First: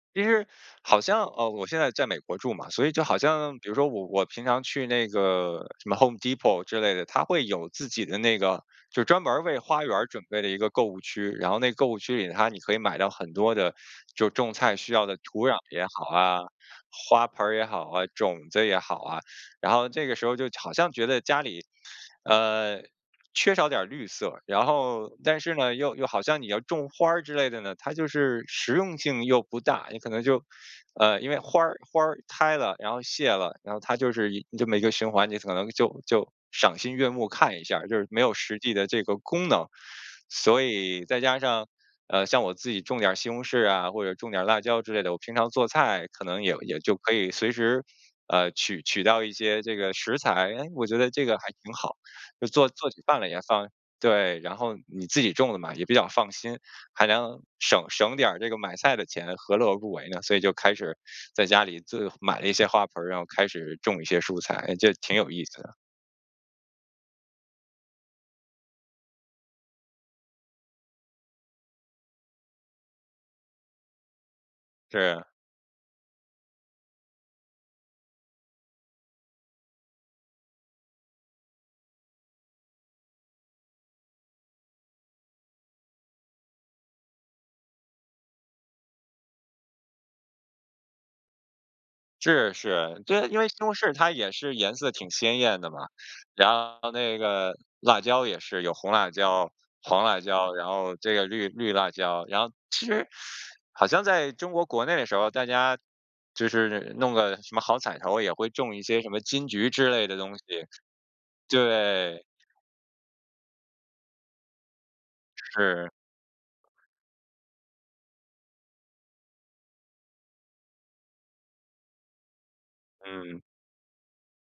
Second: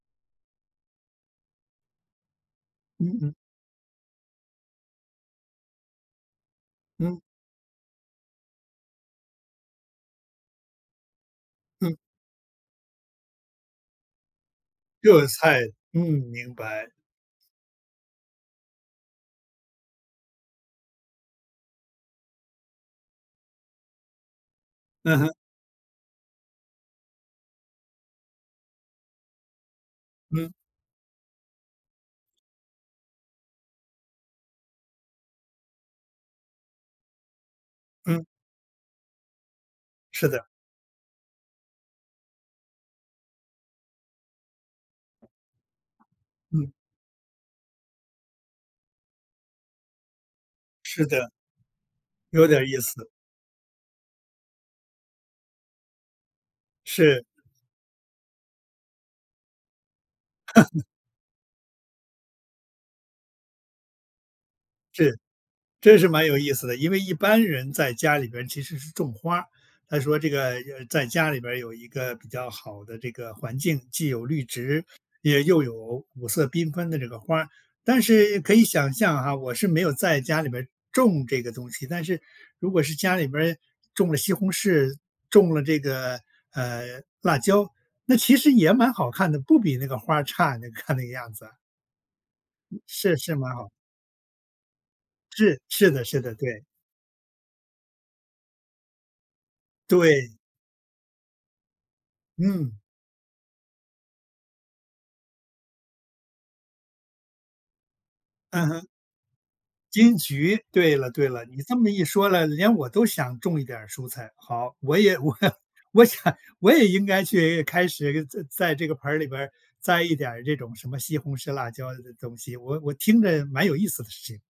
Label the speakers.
Speaker 1: 其实好像呃，我现在在美国住嘛，所以就好
Speaker 2: 嗯嗯。
Speaker 1: 像比如说我我平常去那个，什么 Home Depot 之类的，
Speaker 2: 嗯。
Speaker 1: 它会有自己的那个就专门儿为花园儿准备的一个购物区。然后那个购
Speaker 2: 嗯。
Speaker 1: 物区里，它你可以买到很多的，就种菜需要的
Speaker 2: 热的
Speaker 1: 土壤
Speaker 2: 菜，
Speaker 1: 也
Speaker 2: 嗯，
Speaker 1: 好啊，
Speaker 2: 明白。
Speaker 1: 花盆儿也好啊，种子也好啊。然后这个时候就好像觉得家里，呃缺少点儿绿色。然后
Speaker 2: 嗯哼。
Speaker 1: 但是呢，又又好像你要种花儿之类的呢，它就是实用性又不大，你可能就
Speaker 2: 嗯。
Speaker 1: 呃因为花儿花儿开了，然后谢了，然后它就是一这么一个循环，你可能就就赏心悦目看一下儿，就是没
Speaker 2: 嗯。
Speaker 1: 有实际的这个功能。
Speaker 2: 是的。
Speaker 1: 所以，再加上，呃，像我自己种点儿西红柿啊，或者种点儿辣椒之类的，我平常做菜可能也
Speaker 2: 嗯。
Speaker 1: 也就可以随时，呃取取到一些这个食材。诶，我觉
Speaker 2: 是
Speaker 1: 得这
Speaker 2: 的。
Speaker 1: 个还挺好，就
Speaker 2: 有点儿
Speaker 1: 做
Speaker 2: 意
Speaker 1: 做起
Speaker 2: 思。
Speaker 1: 饭来也方对，然后你自己种的嘛，也比较放心，还
Speaker 2: 是。
Speaker 1: 能省省点儿这个买菜的钱，何乐而不为呢？所以就开 始在家里这买了一些花盆儿，然后开始种一些蔬菜，就挺
Speaker 2: 是。
Speaker 1: 有意思的。
Speaker 2: 这是蛮有意思的，因为一般人在家里边其实是种花儿，他说这个，呃，在家里边有一个比较好的这个环境，既有绿植
Speaker 1: 是。
Speaker 2: 也又有五色缤纷的这个花儿。但是可以想象啊，我是没有在家里面儿种这个东西，但是如果是家里面儿种了西红柿，种了这个，呃，辣椒，那其实也蛮好看的，不比那个花儿差，你看那个样子。
Speaker 1: 是是。
Speaker 2: 是
Speaker 1: 对，
Speaker 2: 是
Speaker 1: 因为
Speaker 2: 蛮
Speaker 1: 西
Speaker 2: 好。
Speaker 1: 红柿它也是颜色挺鲜艳
Speaker 2: 是，
Speaker 1: 的嘛，
Speaker 2: 是的是的，
Speaker 1: 然
Speaker 2: 对。
Speaker 1: 后那个辣椒也是有红辣椒、黄辣
Speaker 2: 对。
Speaker 1: 椒，然后这个绿绿辣椒，然后
Speaker 2: 嗯。
Speaker 1: 其实好像在中国国内的时候，大家就是弄个什么好彩头，也会
Speaker 2: 嗯
Speaker 1: 种一
Speaker 2: 哼。
Speaker 1: 些什么金桔之类的
Speaker 2: 金
Speaker 1: 东西，
Speaker 2: 桔，对了对了，你这么一
Speaker 1: 对。
Speaker 2: 说了，连我都想种一点儿蔬菜。好，我也我
Speaker 1: 是。
Speaker 2: 我想我也应该去开始在在这个盆儿里边儿，栽一点儿这种什么西红柿、辣椒的东西，我我听
Speaker 1: 嗯。
Speaker 2: 着蛮有意思的事情。